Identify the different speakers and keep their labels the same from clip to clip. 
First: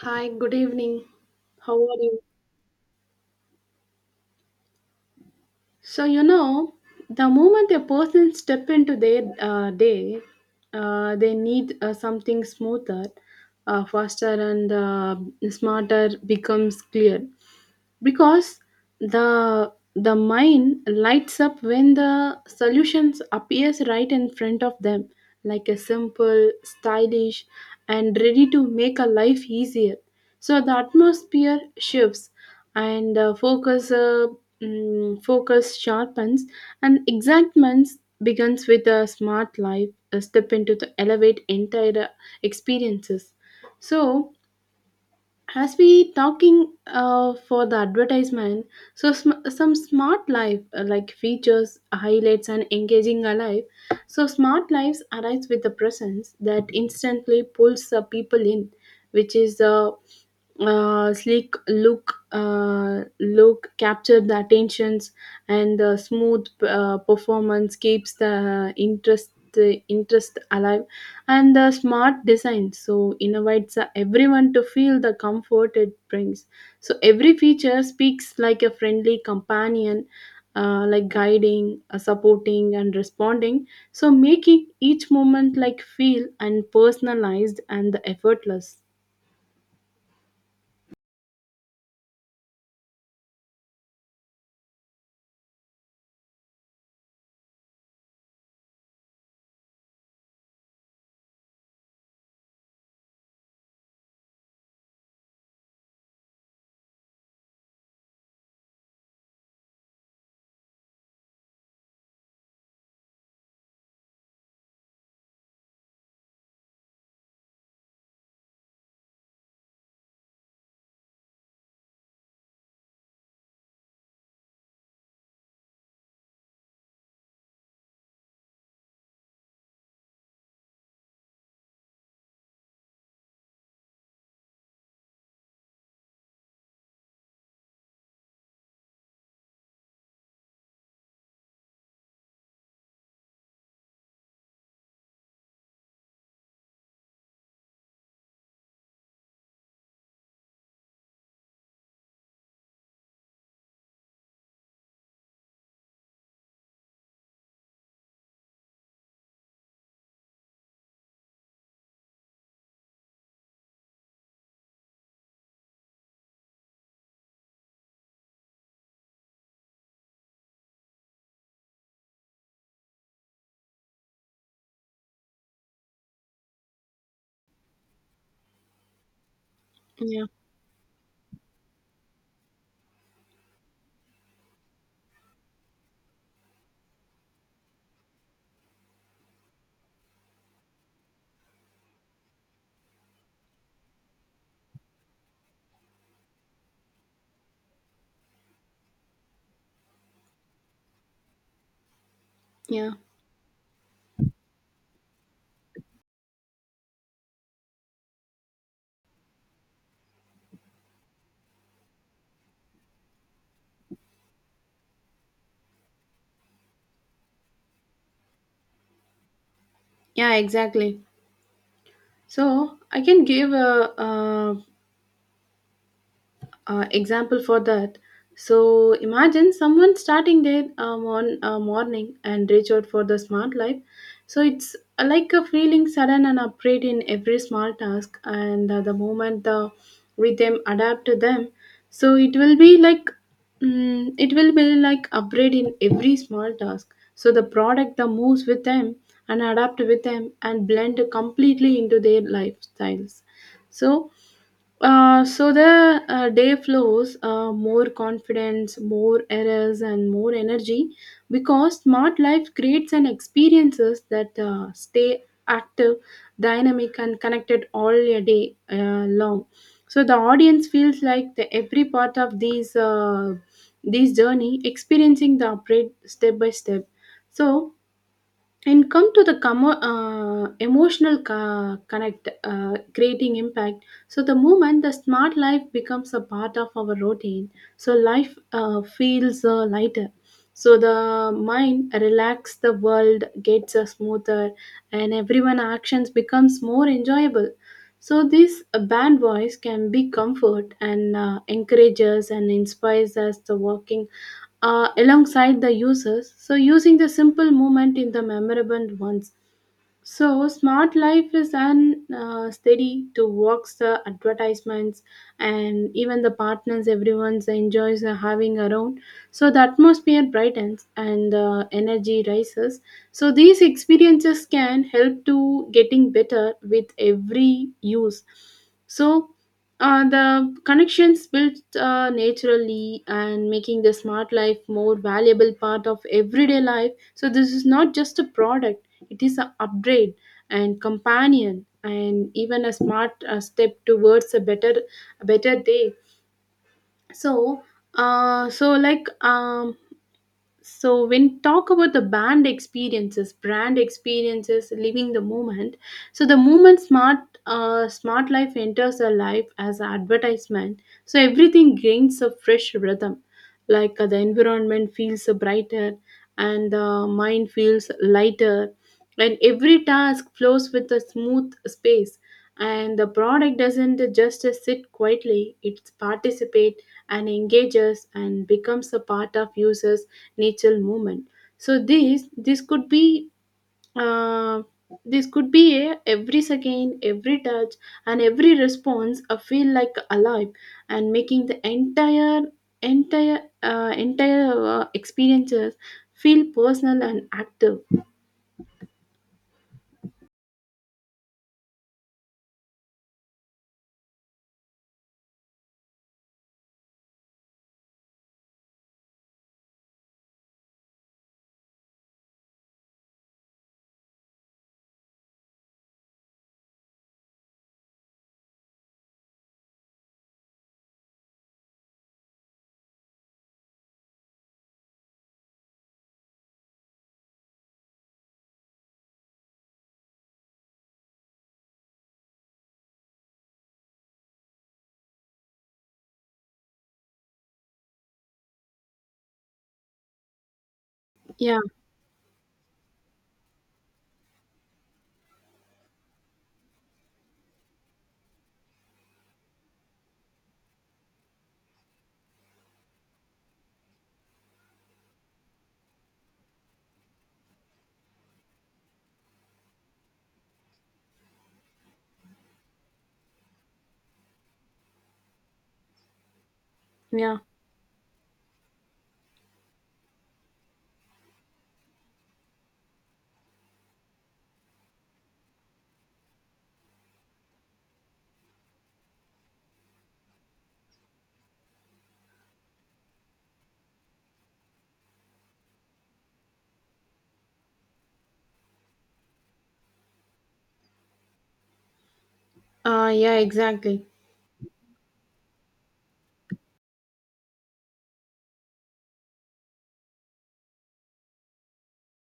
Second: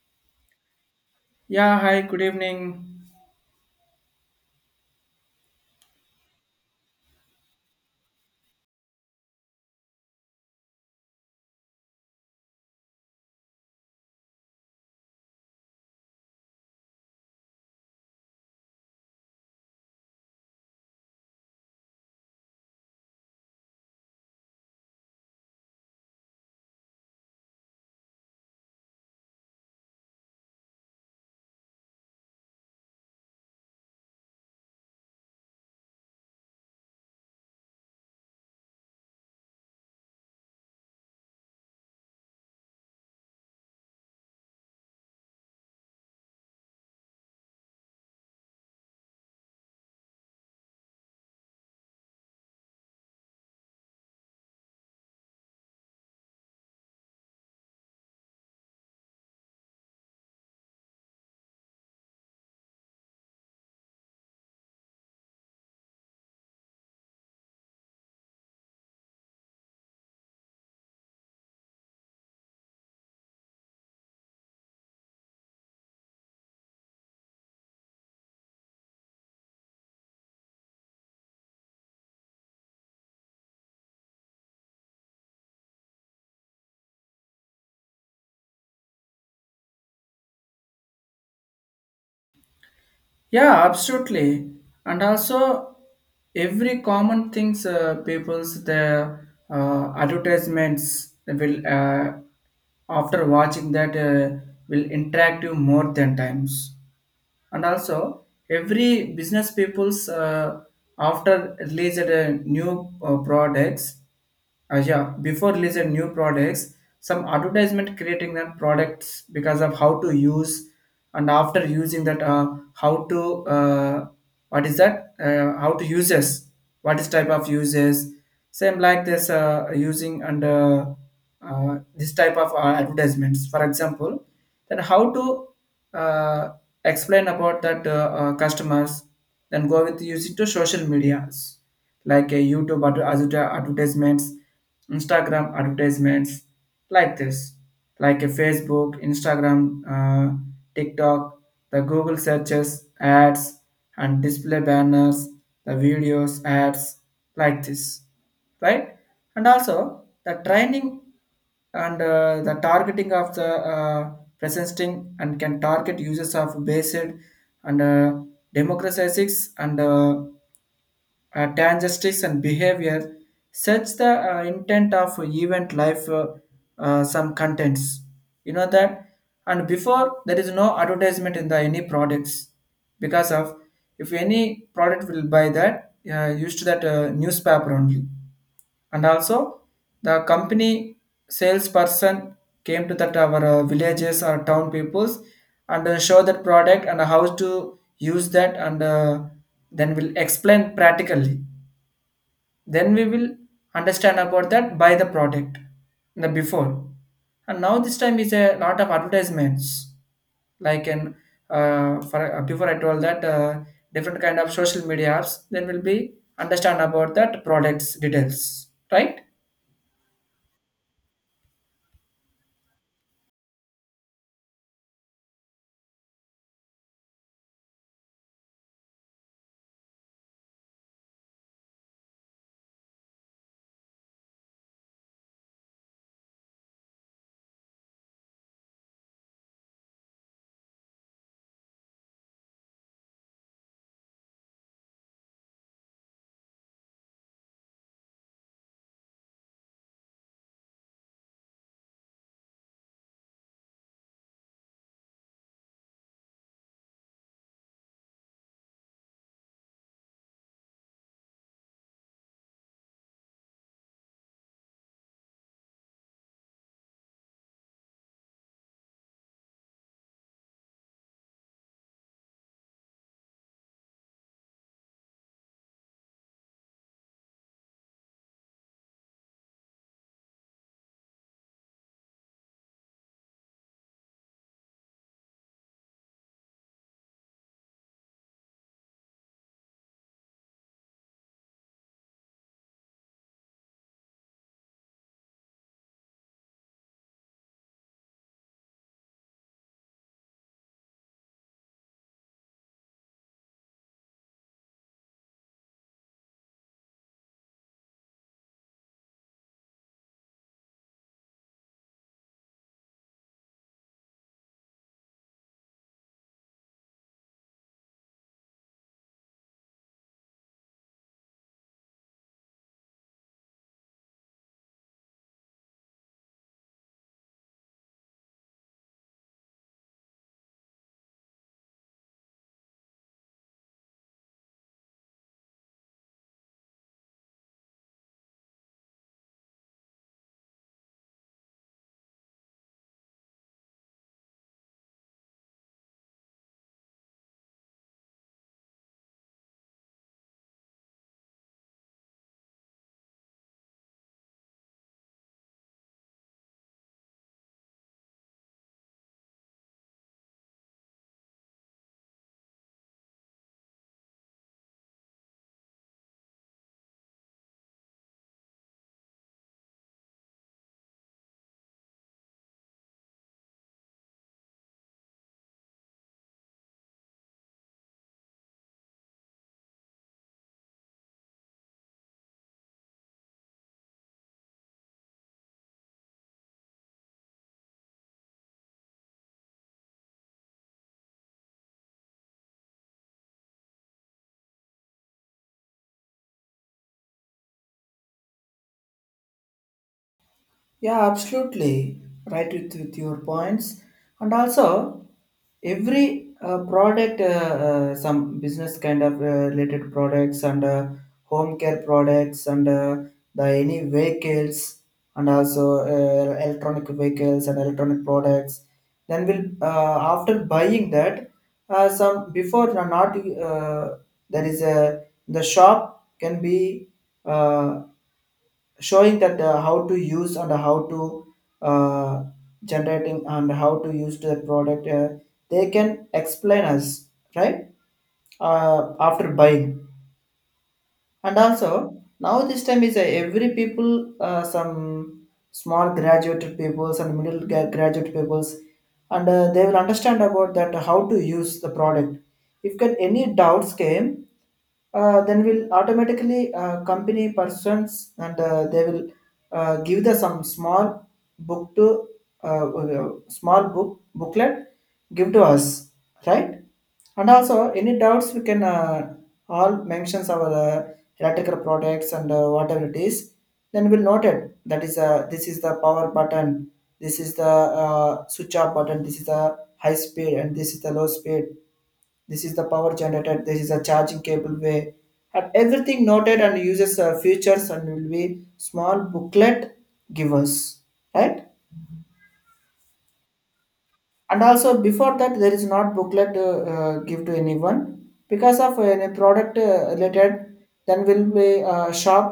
Speaker 1: Hi, good evening. How
Speaker 2: Yeah,
Speaker 1: are
Speaker 2: hi, good
Speaker 1: you?
Speaker 2: evening.
Speaker 1: So, you know, the moment a person step into their day, they need something smoother, faster, and smarter becomes clear. Because the mind lights up when the solutions appears right in front of them, like a simple stylish and ready to make a life easier. So the atmosphere shifts and focus sharpens and excitement begins with a smart life, a step into the elevate entire experiences. So as we talking for the advertisement, so some smart life like features highlights and engaging a life. So smart lives arise with the presence that instantly pulls the people in, which is sleek look captured the attentions, and the smooth performance keeps the interest alive, and the smart design so invites everyone to feel the comfort it brings. So every feature speaks like a friendly companion, like guiding, supporting and responding, so making each moment like feel and personalized and effortless.
Speaker 2: Yeah, absolutely. And also, every common things people's the advertisements will, after watching that, will interact you more than times. And also, every business people's, after released new products, yeah, before releasing new products, some advertisement creating that products, because of how to use and after using that, how to, what is that, how to uses, what is type of uses, same like this, using and this type of advertisements, for example, then how to, uh, explain about that, customers, then go with using to social medias like a YouTube advertisements, Instagram advertisements, like this, like a Facebook, Instagram, uh, TikTok, the Google searches, ads, and display banners, the videos, ads, like this, right? And also the training and the targeting of the, presenting and can target users of based, and democratizes and tangestics and behavior, such the intent of event life, some contents, you know that. And before,
Speaker 1: Yeah,
Speaker 2: there is no advertisement in the any products, because of if any product will buy, that used to that newspaper only. And also the company salesperson came to that our villages or town peoples, and show that product and how to use that and then will explain practically,
Speaker 1: yeah.
Speaker 2: then we will understand about that, buy the product in the before. And now this time is a lot of advertisements, like in, for before I told that, different kind of social media apps, then we'll be understand about that products details, right?
Speaker 1: Yeah, exactly. So I can give a, example for that. So imagine someone starting their on morning and reach out for the smart life. So it's like a feeling sudden and upgrade in every small task, and the moment the rhythm adapt to them, so it will be like it will be like upgrade in every small task. So the product that moves with them and adapt with them and blend completely into their lifestyles. So so the day flows more confidence, more errors, and more energy, because smart life creates and experiences that stay active, dynamic, and connected all your day long. So the audience feels like the every part of these journey experiencing the upgrade step by step. So, and come to the emotional connect, creating impact. So the moment the smart life becomes a part of our routine, so life feels lighter. So the mind relax, the world gets smoother, and everyone actions becomes more enjoyable. So this band voice can be comfort and encourages and inspires us the walking alongside the users, so using the simple movement in the memorable ones. So, smart life is an steady to works, the advertisements, and even the partners everyone enjoys having around. So, the atmosphere brightens and the energy rises. So, these experiences can help to getting better with every use. So, the connections built naturally, and making the smart life more valuable part of everyday life. So, this is not just a product, it is an upgrade and companion and even a smart step towards a better, a better day. So so like so when talk about the band experiences brand experiences living the moment, so the moment smart life enters our life as an advertisement, so everything gains a fresh rhythm, like the environment feels brighter, and the mind feels lighter, and every task flows with a smooth space, and the product doesn't just sit quietly, it participates and engages and becomes a part of users natural movement. So this could be uh, this could be a every second, every touch, and every response. I feel like alive and making the entire experiences feel personal and active.
Speaker 2: Yeah, absolutely. Right with your points. And also, every product, some business kind of related products, and home care products, and the any vehicles, and also electronic vehicles and electronic products. Then we'll, after buying that, some before not, there is a, the shop can be, uh, showing that, how to use and how to, uh, generating and how to use the product, they can explain us, right? After buying. And
Speaker 1: Yeah,
Speaker 2: also now this time is every people, some small graduated peoples and middle graduate peoples, and they will understand about that, how to use the product. If get any doubts came, then will automatically, company persons and they will, give the some small book to, small booklet give to us, right? And
Speaker 1: yeah,
Speaker 2: also, any doubts we can, all mentions our electrical products and whatever it is. Then we'll note it. That is, this is the power button. This is the switch off button. This is the high speed and this is the low speed. This is the power generator. This is a charging cable way. And everything noted and uses features, and will be small booklet give us, right?
Speaker 1: yeah, exactly.
Speaker 2: And also before that, there is not booklet to give to anyone, because of any product related, then will be shop,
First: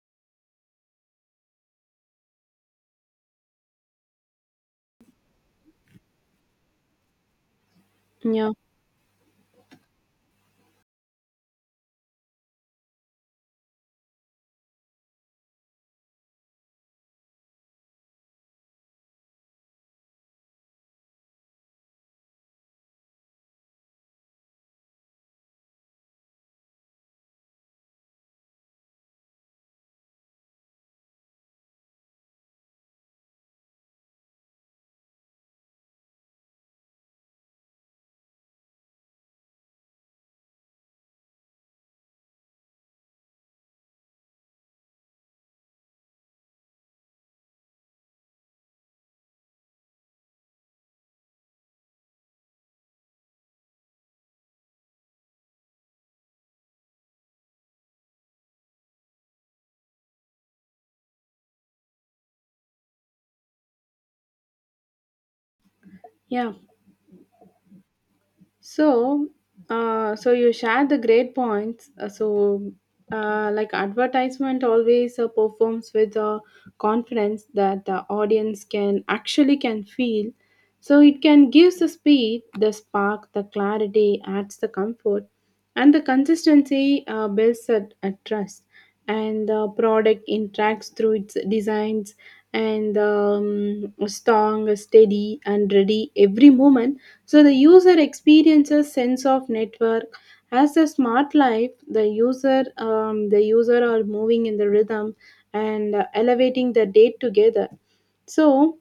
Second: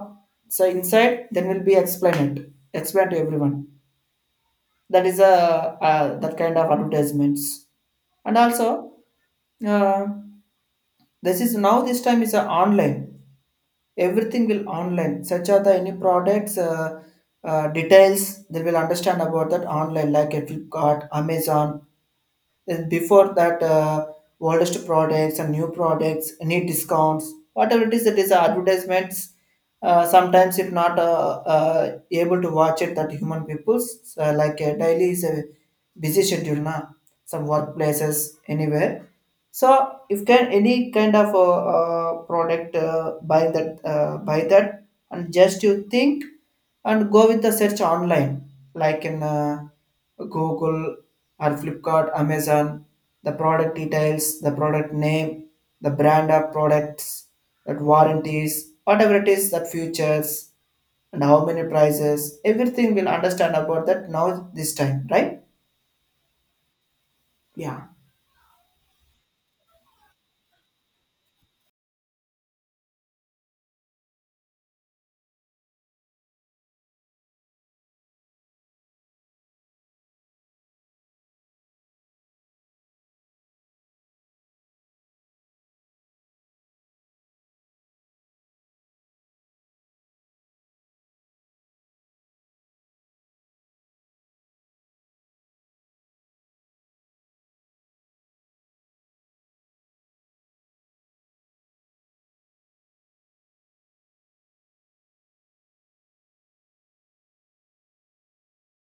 Speaker 2: so inside then will be explain to everyone. That is a that kind of advertisements. And
Speaker 1: Yeah,
Speaker 2: also, uh, this is now, this time is a online, everything will online, such are the any products, details they will understand about that online, like Flipkart, Amazon. Then before that, oldest products and new products need discounts, whatever it is advertisements. Sometimes, if not, able to watch it, that human people's, like daily is a busy schedule, na? Some workplaces anywhere. So if can any kind of a, product, buy that, and just you think and go with the search online, like in, Google or Flipkart, Amazon, the product details, the product name, the brand of products, that warranties, whatever it is, that futures, and how many prices, everything will understand about that now, this time, right?
Speaker 1: yeah.
Speaker 2: Yeah,
Speaker 1: So, so you shared the great points. So, like advertisement always performs with a confidence that the audience can actually can feel. So it can gives the speed, the spark, the clarity, adds the comfort, and the consistency builds a trust. And the product interacts through its designs and strong, steady, and ready every moment, so the user experiences sense of network as the smart life. The user, the user are moving in the rhythm and elevating the date together. So,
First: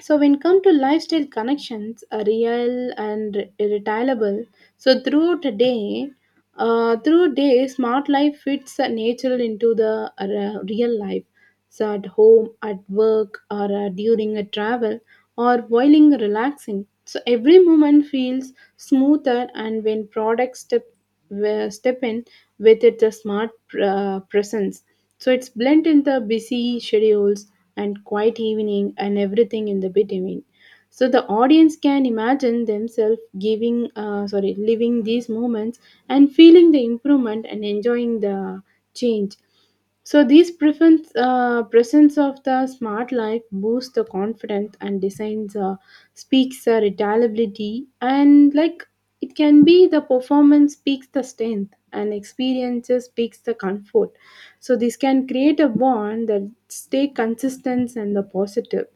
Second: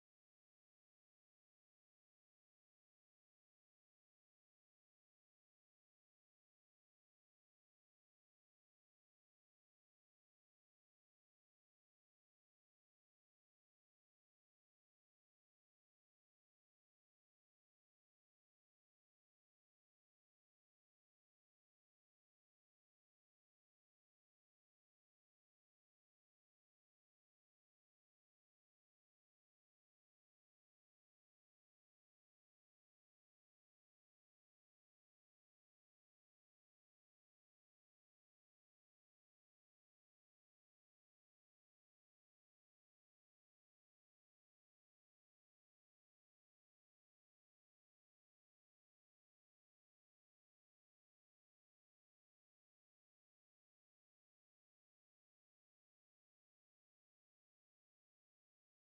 Speaker 1: so when come to lifestyle connections, are real and irretiable. So throughout the day, smart life fits natural into the real life. So at home, at work, or during a travel, or while relaxing. So every moment feels smoother, and when products step step in with its a smart presence. So it's blend in the busy schedules and quiet evening and everything in the between. So the audience can imagine themselves giving, sorry, living these moments and feeling the improvement and enjoying the change. So presence of the smart life boosts the confidence and designs speaks reliability, and like it can be the performance speaks the strength and experiences speaks the comfort. So this can create a bond that stay consistent and the positive.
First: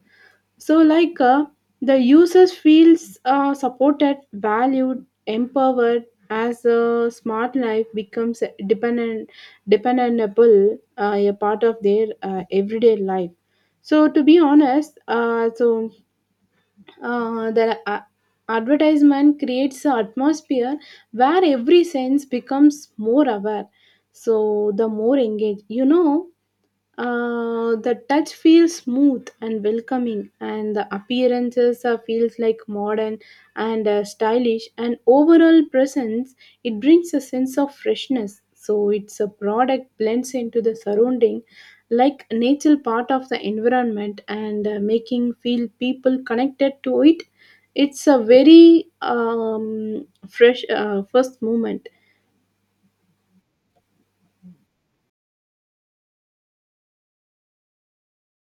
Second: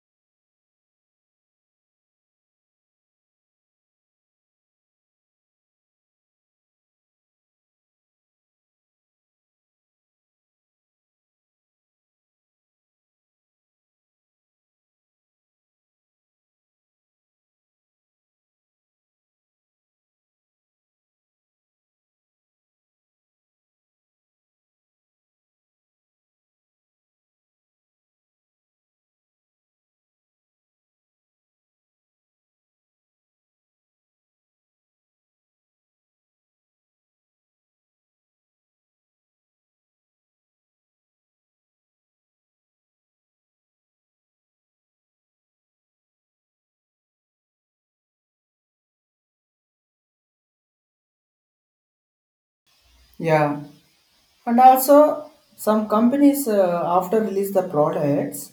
Speaker 1: So, like the users feels supported, valued, empowered as a smart life becomes dependable, a part of their everyday life. So, to be honest, so the advertisement creates an atmosphere where every sense becomes more aware. So, the more engaged, you know, the touch feels smooth and welcoming, and the appearances feels like modern and stylish. And overall presence, it brings a sense of freshness. So it's a product blends into the surrounding, like natural part of the environment, and making feel people connected to it. It's a very fresh first moment.
Speaker 2: yeah. And also some companies, after release the products,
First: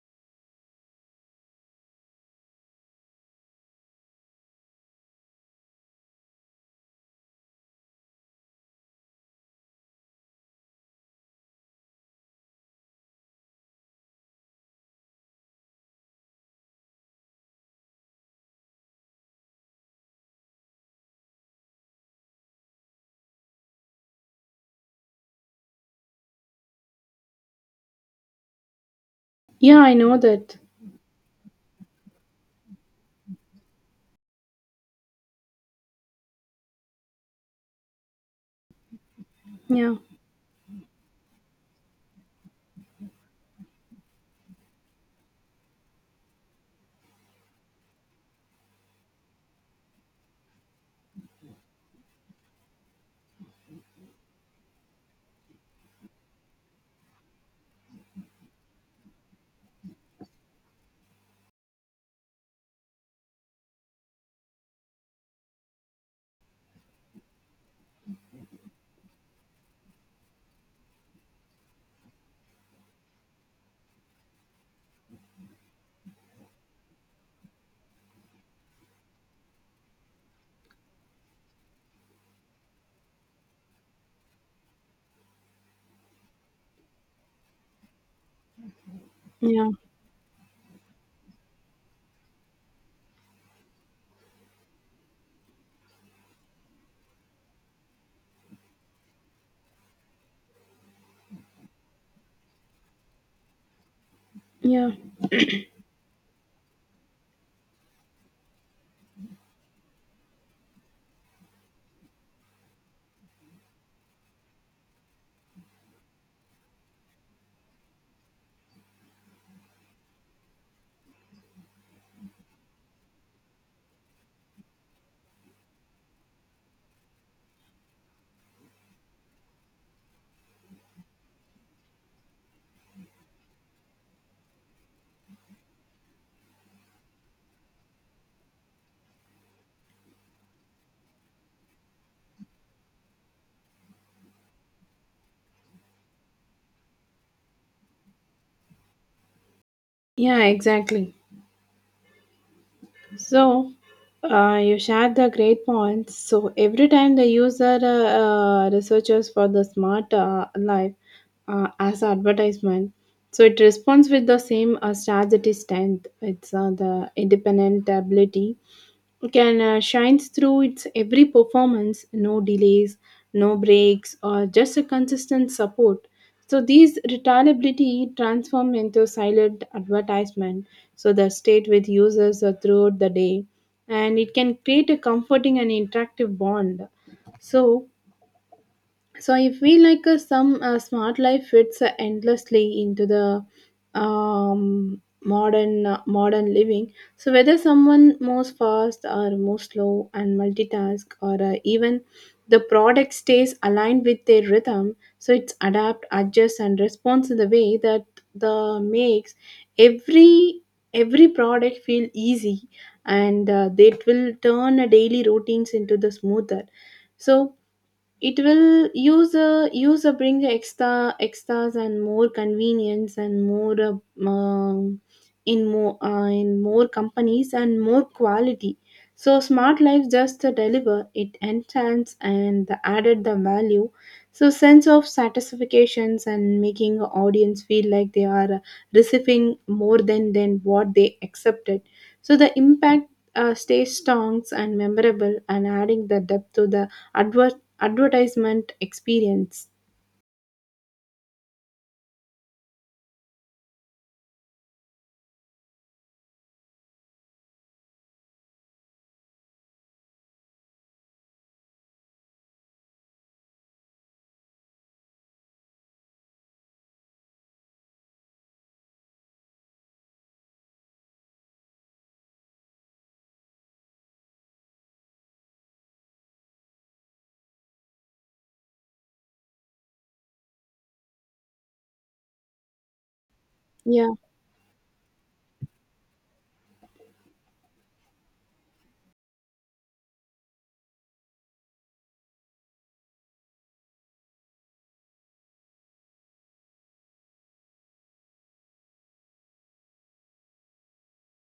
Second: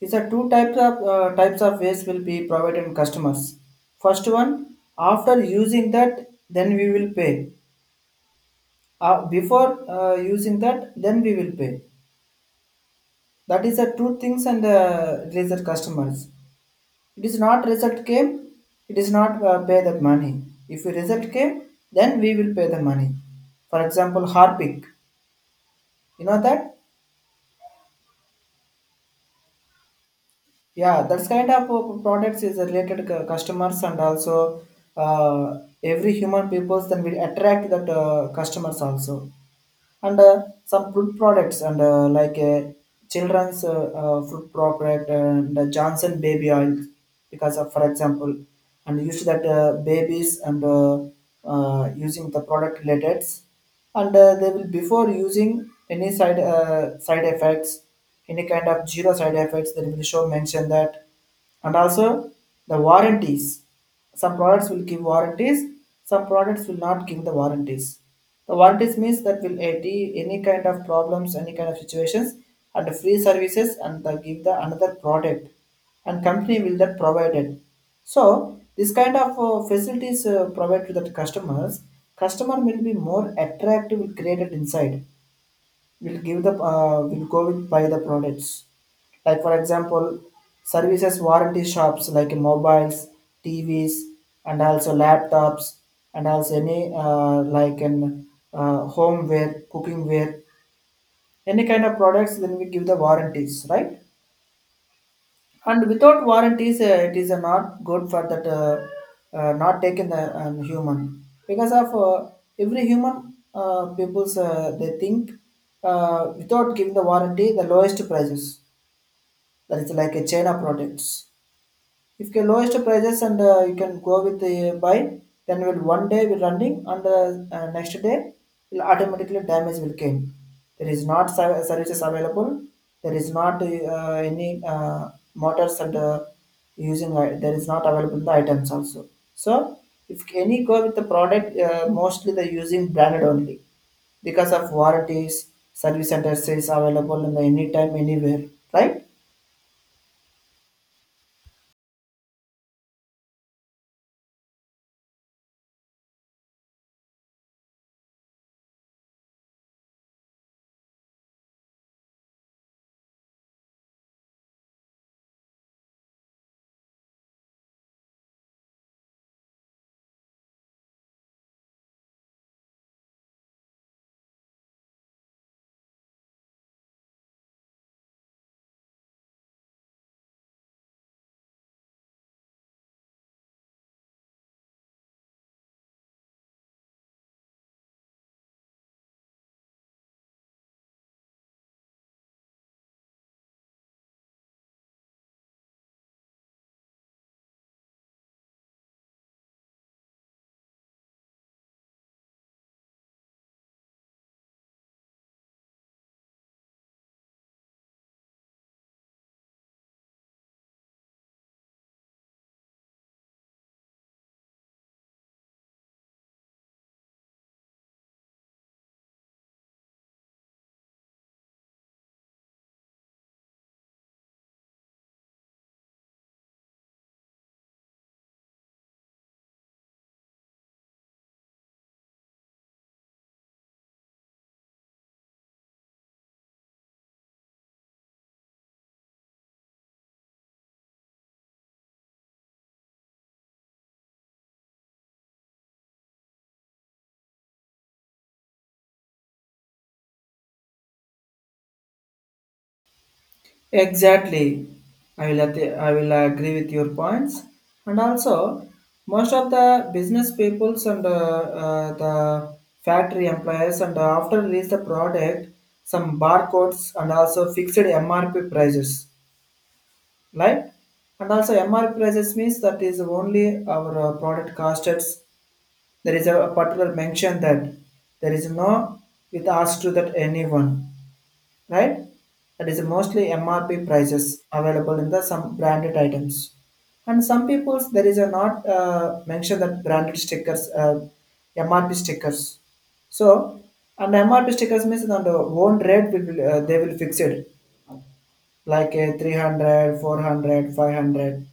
Speaker 2: these are two types of waste will be provided in customers. First one, after using that, then we will pay. Before using that, then we will pay. That is the two things, and release the customers. It is not result came, it is not pay the money. If you result came, then we will pay the money. For example, Harpic, you know that.
Speaker 1: Yeah, I know that.
Speaker 2: Yeah, that's kind of products is related customers, and also uh, every human peoples then will attract that customers also.
Speaker 1: Yeah,
Speaker 2: And some fruit products, and like children's fruit product, and Johnson baby oil, because of for example, and use that babies, and using the product related, and they will before using any side effects, any kind of zero side effects they will show mention that. And also the warranties, some products will give warranties, some products will not give the warranties. The volunteers means that will aid any kind of problems, any kind of situations, and free services, and the, give the another product, and company will that provided. So this kind of facilities provided to the customers, customer will be more attractive created inside, will give the, will go with buy the products, like for
Speaker 1: yeah,
Speaker 2: example services warranty shops, like mobiles, TVs, and also laptops, and also any like an homeware, cooking ware, any kind of products then we give the warranties, right?
Speaker 1: yeah,
Speaker 2: And without warranties, it is not good for that, not taking the human, because of every human people's, they think, without giving the warranty, the lowest prices, that is like a China products. If the lowest prices, and you can go with the buy, then will one day will running, and next day will automatically damage will came. There is not services available. There is not any motors, and using, there is not available the items also. So if any go with the product, mostly the using branded only, because of warranties, service centers is available in the anytime, anywhere, right?
Speaker 1: yeah. Exactly. So, you shared the great points. So, every time the user researches for the smart life as advertisement, so it responds with the same strategy strength. It's the independent ability can shines through its every performance, no delays, no breaks, or just a consistent support. So these retailability transform into silent advertisement, so the state with users throughout the day, and it can create a comforting and interactive bond. So, so I feel like some smart life fits endlessly into the modern living. So whether someone moves fast or moves slow and multitask, or even the product stays aligned with their rhythm, so it's adapt, adjust and responds in the way that the makes every every product feel easy, and that will turn daily routines into the smoother. So it will use a bring extras and more convenience and more in more companies and more quality. So smart life just to deliver it enhance and the added the value, so sense of satisfactions and making the audience feel like they are receiving more than what they accepted. So the impact stays strong and memorable, and adding the depth to the advert advertisement experience.
Speaker 2: Exactly. I will agree with your points. And also, most of the business peoples and the factory employees, and after release the product, some barcodes and also fixed MRP prices, right? And also MRP prices means that is only our product costs. There is a particular mention that there is no with asked to that anyone, right? That is mostly MRP
Speaker 1: Yeah,
Speaker 2: prices available in the some branded items. And some people's there is a not mention that branded stickers, MRP stickers. So and MRP stickers means on the own rate they will fix it, like a 300, 400, 500.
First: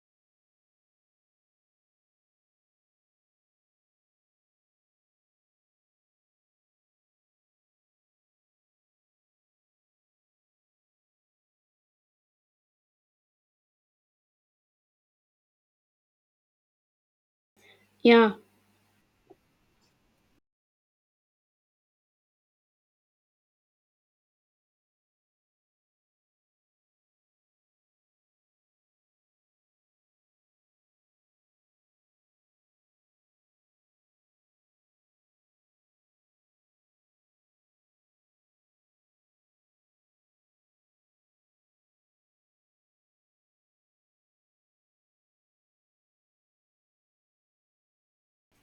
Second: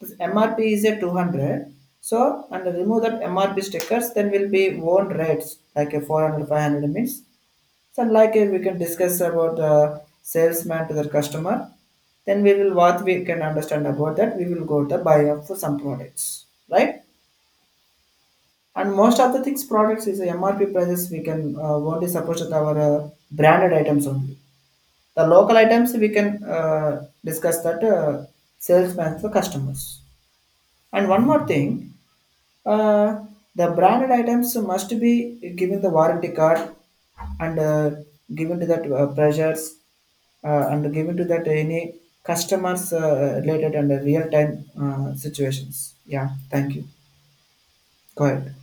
Speaker 2: This MRP is a 200. So and remove that MRP stickers, then will be own rates like a 400, 500 means. So like, we can discuss about salesman to the customer. Then we will what we can understand about that. We will go to buy up for some products, right?
Speaker 1: yeah.
Speaker 2: And most of the things products is the MRP prices. We can, only suppose that our branded items only. The local items we can discuss that salesman for customers. And one more thing, uh, the branded items must be given the warranty card, and given to that pressures, and given to that any customers related, and real time situations. Yeah, thank you. Go ahead.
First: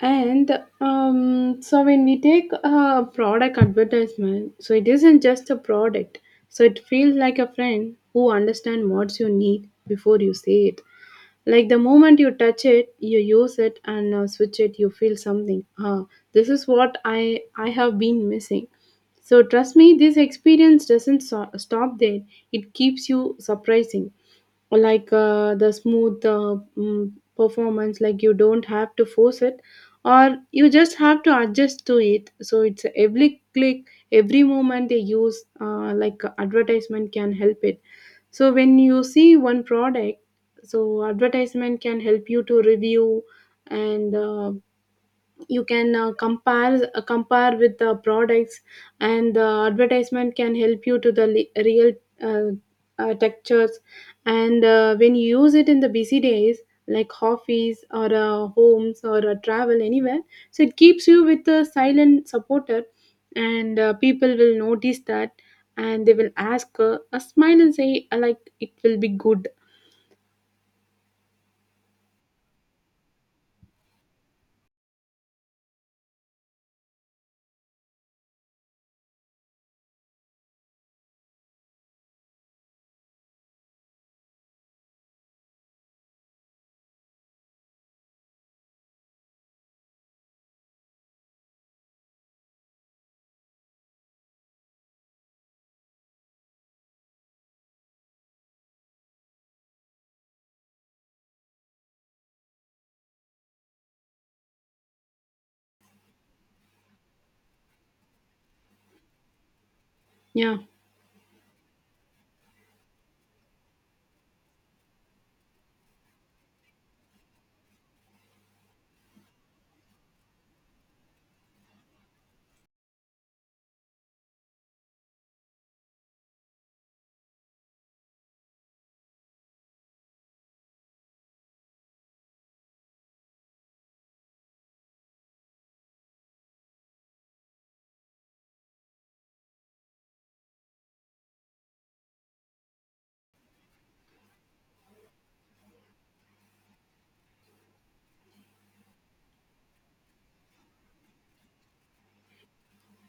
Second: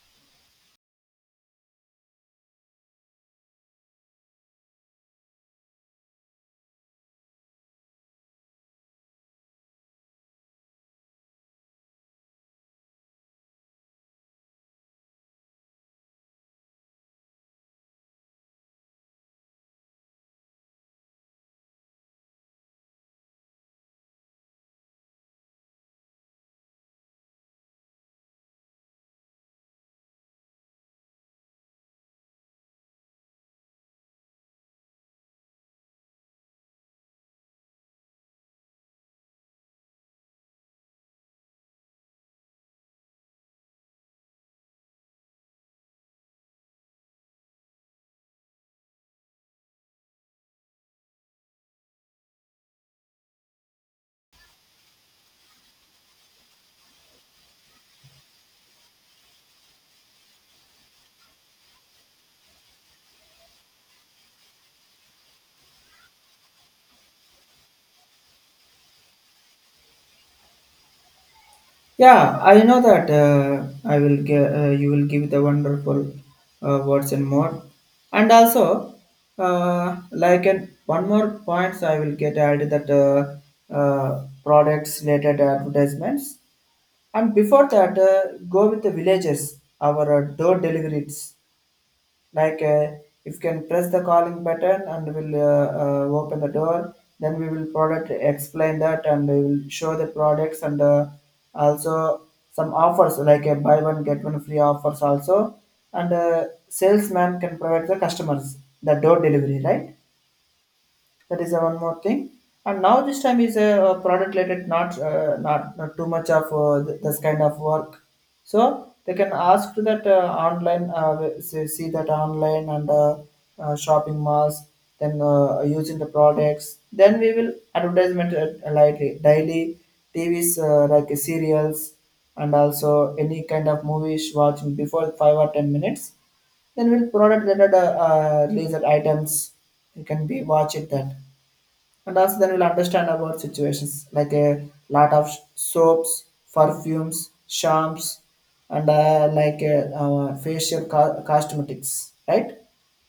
Speaker 1: And so when we take a product advertisement, so it isn't just a product, so it feels like a friend who understands what you need before you say it. Like the moment you touch it, you use it, and switch it, you feel something, ah, this is what I have been missing. So trust me, this experience doesn't stop there, it keeps you surprising, like the smooth performance, like you don't have to force it or you just have to adjust to it. So it's every click, every moment they use, like advertisement can help it. So when you see one product, so advertisement can help you to review, and you can uh, compare with the products. And the advertisement can help you to the real textures. And when you use it in the busy days, like office or homes, or travel anywhere, so it keeps you with a silent supporter. And people will notice that, and they will ask a smile and say like it will be good.
Speaker 2: Yeah, I know that, I will give you will give the wonderful words and more. And also, like an one more points I will get added, that products related advertisements, and before that, go with the villagers our door deliveries. Like, if you can press the calling button, and will open the door, then we will product explain that, and we will show the products, and also some offers like a buy one get one free offers also, and salesman can provide the customers the door delivery, right?
Speaker 1: Yeah.
Speaker 2: That is the one more thing. And now this time is a, product related, not not too much of this kind of work. So they can ask to that, online, see that online, and shopping malls. Then, using the products. Then we will advertisement lightly daily TVs, like serials, and also any kind of movies watching before 5 or 10 minutes, then we'll product related laser items. You can be watch it then, and also then we'll understand about situations like a lot of soaps, perfumes, shamps, and like facial cosmetics, right?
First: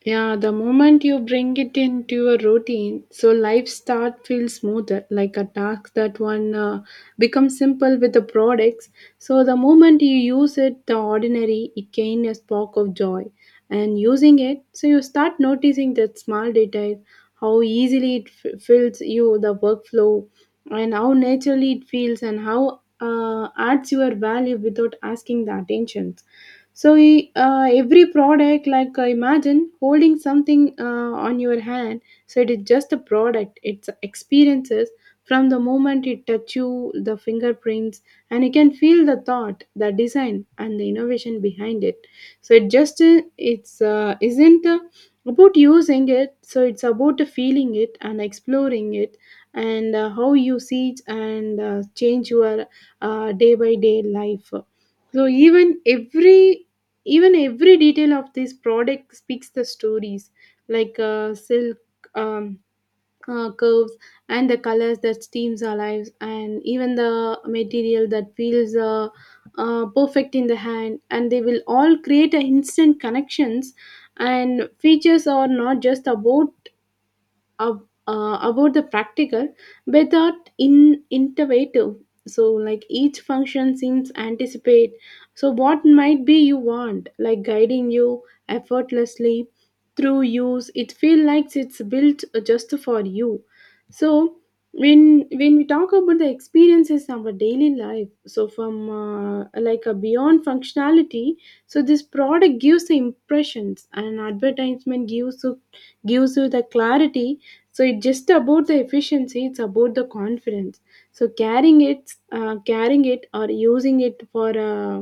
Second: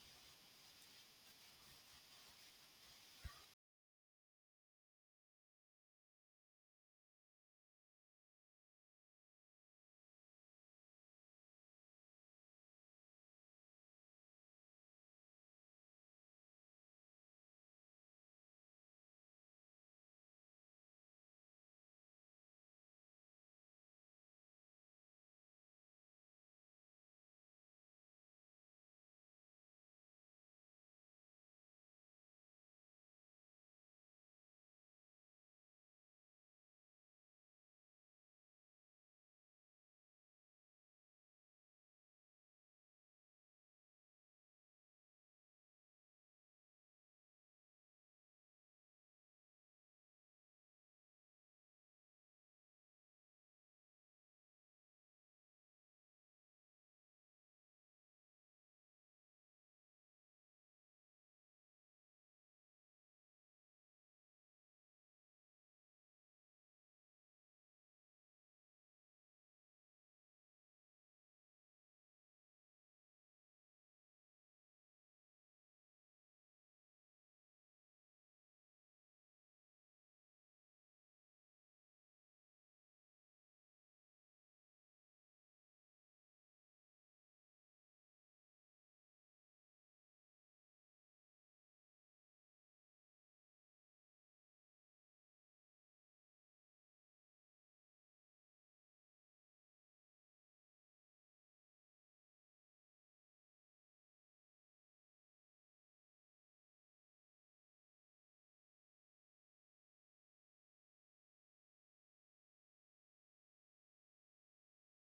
Speaker 1: Yeah, the moment you bring it into your routine, so life start feels smoother, like a task that one becomes simple with the products. So the moment you use it, the ordinary, it gain a spark of joy. And using it, so you start noticing that small detail, how easily it fills you the workflow, and how naturally it feels, and how adds your value without asking the attention. So every product, imagine holding something on your hand. So it is just a product, it's experiences. From the moment it touch you the fingerprints, and you can feel the thought, the design, and the innovation behind it. So it just it's isn't about using it, so it's about feeling it and exploring it, and how you see it and change your day by day life. So even every detail of this product speaks the stories, silk, um, curves, and the colors that steams our lives, and even the material that feels perfect in the hand, and they will all create a instant connections. And features are not just about about the practical but not in innovative. So like each function seems anticipate, so what might be you want, like guiding you effortlessly through use. It feels like it's built just for you. So when we talk about the experiences in our daily life, so from like a beyond functionality, so this product gives the impressions, and advertisement gives you the clarity. So it's just about the efficiency, it's about the confidence. So carrying it or using it for uh,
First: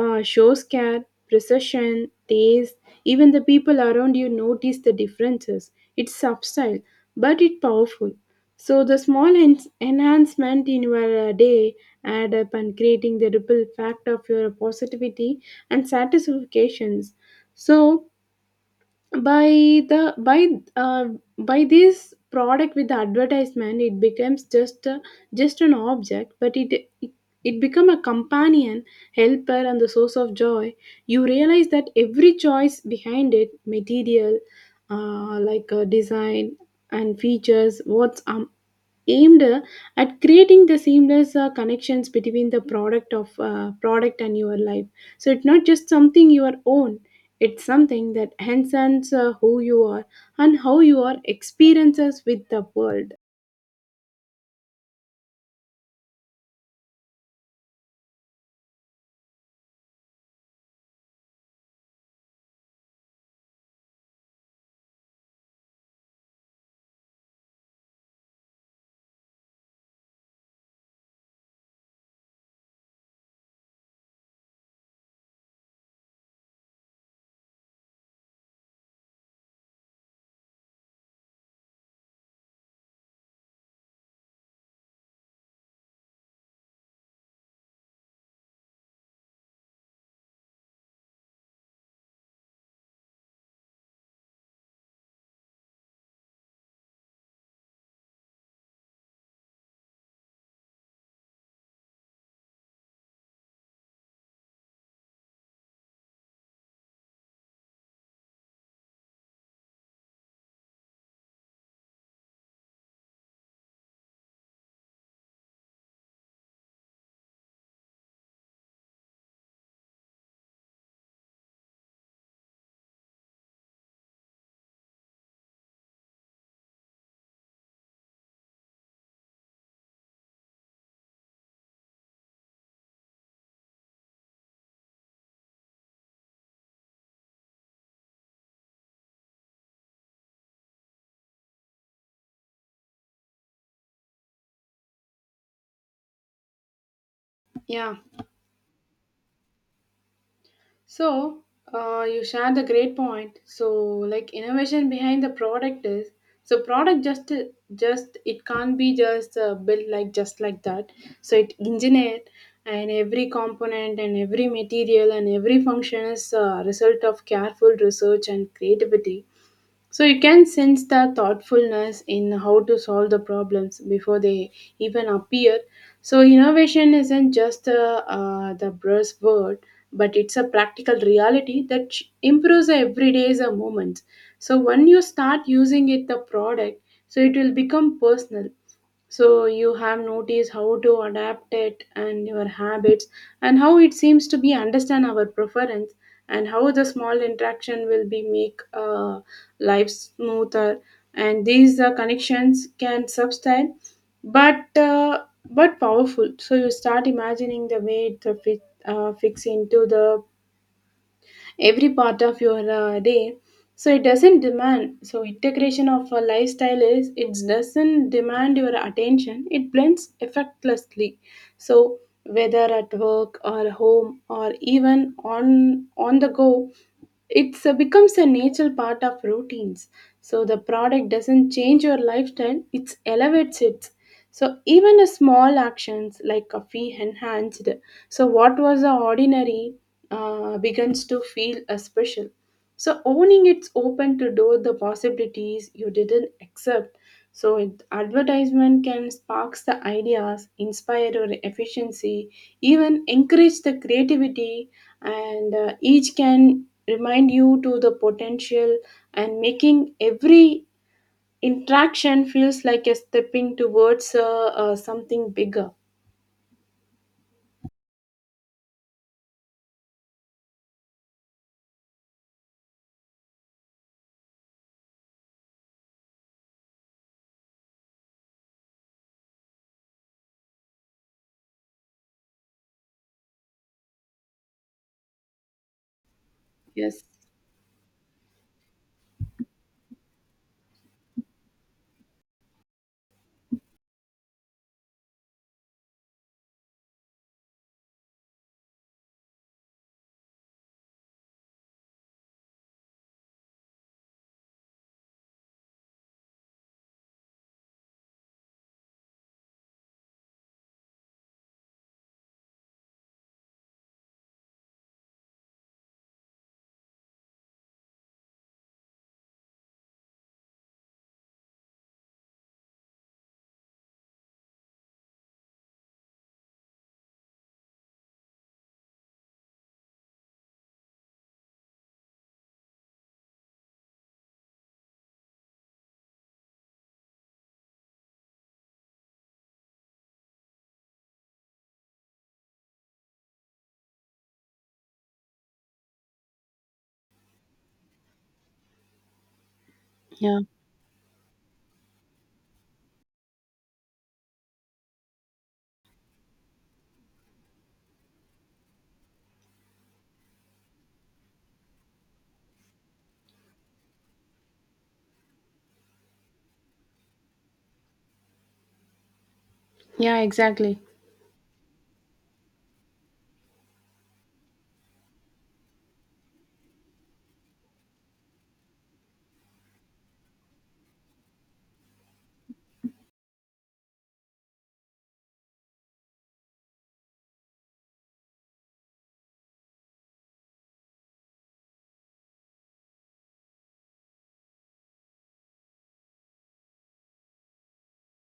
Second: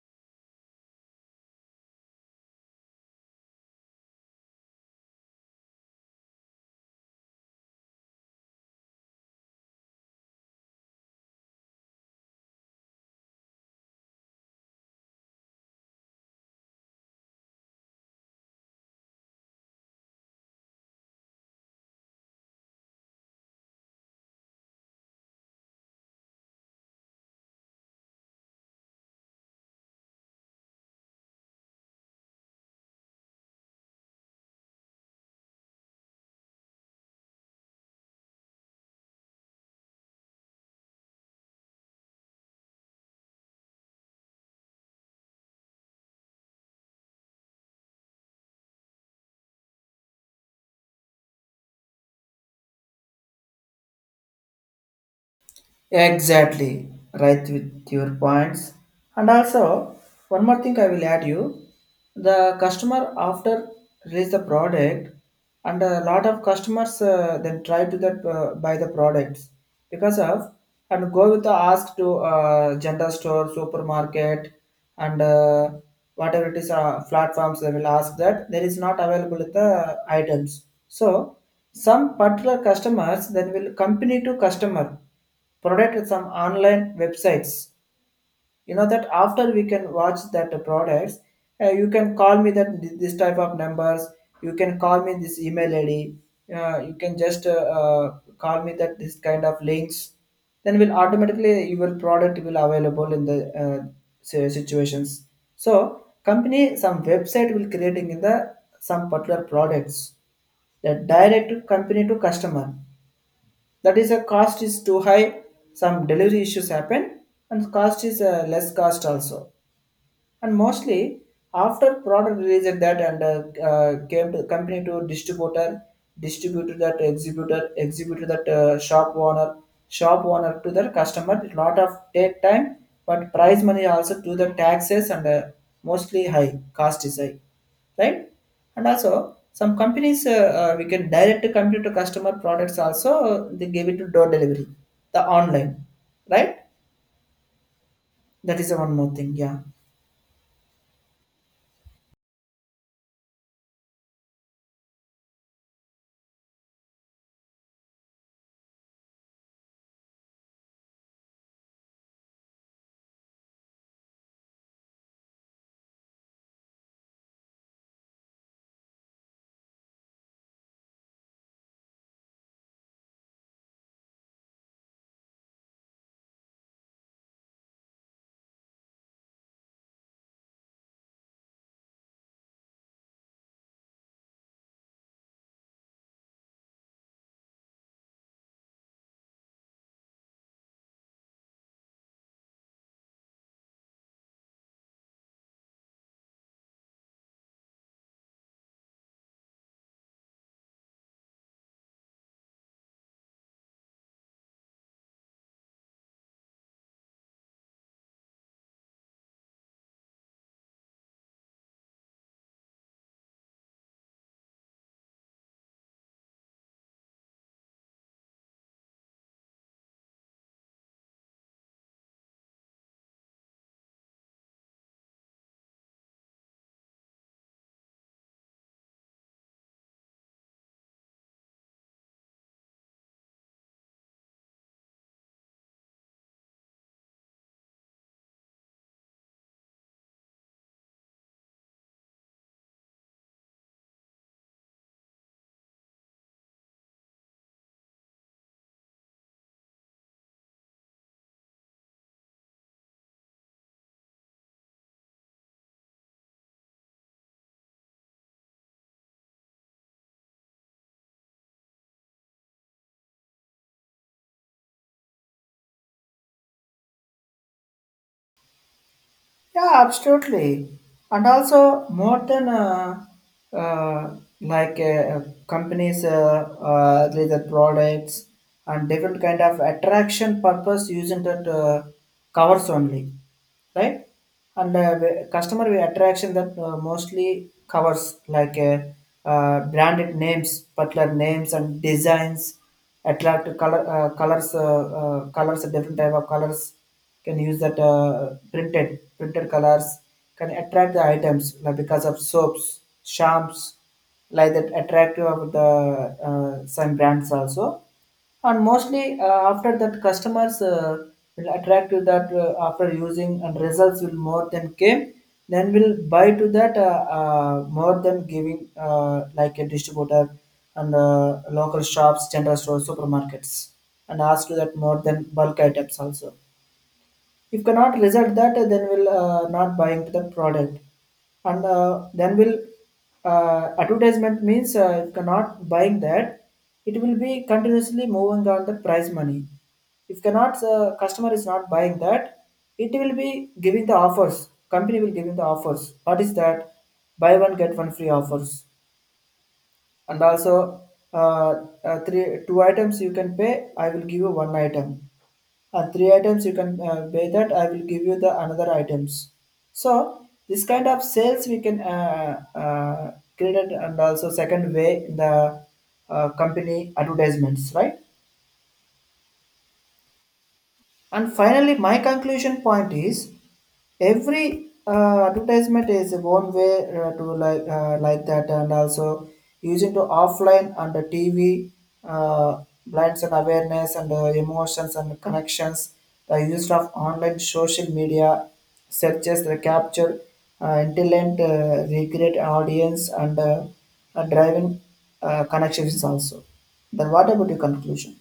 Speaker 1: uh, shows care, precision, taste. Even the people around you notice the differences. It's subtle but it's powerful. So the small enhancement in your day add up and creating the ripple effect of your positivity and satisfactions. So by the by uh, by this product with the advertisement, it becomes just an object, but it it become a companion, helper, and the source of joy. You realize that every choice behind it, material, design, and features, what's aimed at creating the seamless connections between the product and your life. So it's not just something your own, it's something that enhances who you are and how your experiences with the world.
Speaker 2: Exactly, right with your points. And also, one more thing I will add you. The customer after release the product, and a lot of customers then try to that buy the products because of and go with the ask to general store, supermarket, and whatever it is platforms they will ask that there is not available the items. So some particular customers then will company to customer product some online websites you know that after we can watch that products. You can call me that this type of numbers. You can call me this email id. You can just call me that this kind of links. Then will automatically your product will available in the uh, situations. So company some website will creating in the some particular products that direct to company to customer. That is a cost is too high. Some delivery issues happen, and cost is less cost also. And mostly after product release at that and came to company to distributor, distributor that exhibitor, exhibitor that shop owner, shop owner to the customer. Lot of take time, but price money also to the taxes, and mostly high, cost is high, right? And also some companies, we can direct to company to customer products also, they give it to door delivery, the online, right?
Speaker 1: Yeah.
Speaker 2: That is the one more thing. Yeah.
Speaker 1: So, you shared a great point. So, like innovation behind the product is, so product just it can't be just built like just like that. So it engineered, and every component and every material and every function is a result of careful research and creativity. So you can sense the thoughtfulness in how to solve the problems before they even appear. So innovation isn't just the buzzword, but it's a practical reality that improves everyday's moments. So when you start using it, the product, so it will become personal. So you have noticed how to adapt it and your habits, and how it seems to be understand our preference, and how the small interaction will be make life smoother. And these connections can subside, but uh, but powerful. So you start imagining the way to fix into the every part of your day. So it doesn't demand, so integration of a lifestyle is, it doesn't demand your attention, it blends effortlessly. So whether at work or home, or even on the go, it's becomes a natural part of routines. So the product doesn't change your lifestyle; it elevates it. So even a small actions like coffee enhanced. So what was the ordinary begins to feel a special. So owning it's open to door the possibilities you didn't accept. So it, advertisement can sparks the ideas, inspire your efficiency, even encourage the creativity. And each can remind you to the potential, and making every interaction feels like a stepping towards something bigger.
Speaker 2: Yeah, absolutely. And also, more than like companies, their products and different kind of attraction purpose using that covers only, right? And the customer attraction that
Speaker 1: Yes.
Speaker 2: mostly covers like branded names, particular names and designs, attract color colors, colors, different type of colors can use that printed colors can attract the items like because of soaps, shamps, like that attractive of the some brands also. And mostly after that customers will attract to that after using, and results will more than came, then will buy to that more than giving like a distributor and local shops, general stores, supermarkets, and ask to that more than bulk items also. If cannot result that, then we'll not buying to the product, and then will advertisement means if cannot buying that, it will be continuously moving on the price money. If cannot customer is not buying that, it will be giving the offers. Company will giving the offers. What is that? Buy one get one free offers, and
Speaker 1: Yeah.
Speaker 2: also uh, three two items you can pay. I will give you one item, three items you can buy, that I will give you the another items. So this kind of sales we can create it, and also second way in the company advertisements, right?
Speaker 1: Yeah, exactly.
Speaker 2: And finally, my conclusion point is every advertisement is one way to like that, and also using to offline and the TV uh, blinds and awareness and emotions and connections. The use of online social media searches the capture intelligent recreate audience and driving connections also. Then what about your conclusion?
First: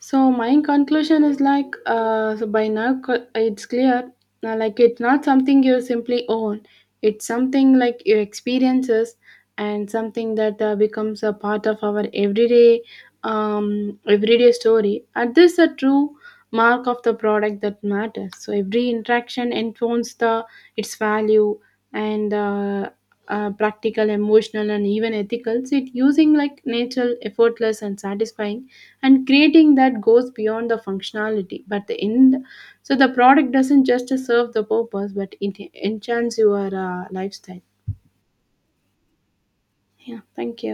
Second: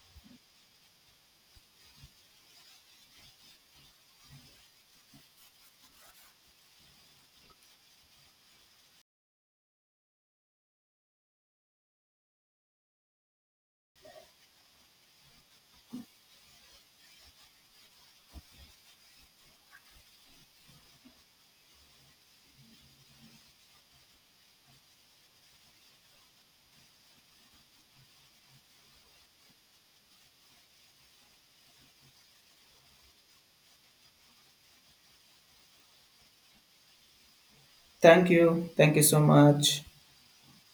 Speaker 1: So my conclusion is so by now it's clear, like it's not something you simply own. It's something like your experiences, and something that becomes a part of our everyday story. And this is a true mark of the product that matters. So every interaction informs the its value, and practical, emotional, and even ethical. So it using like natural, effortless, and satisfying, and creating that goes beyond the functionality but the end. So the product doesn't just serve the purpose, but it enchants your lifestyle.
Speaker 2: Thank you. Thank you so much.
Speaker 1: Yeah, thank you.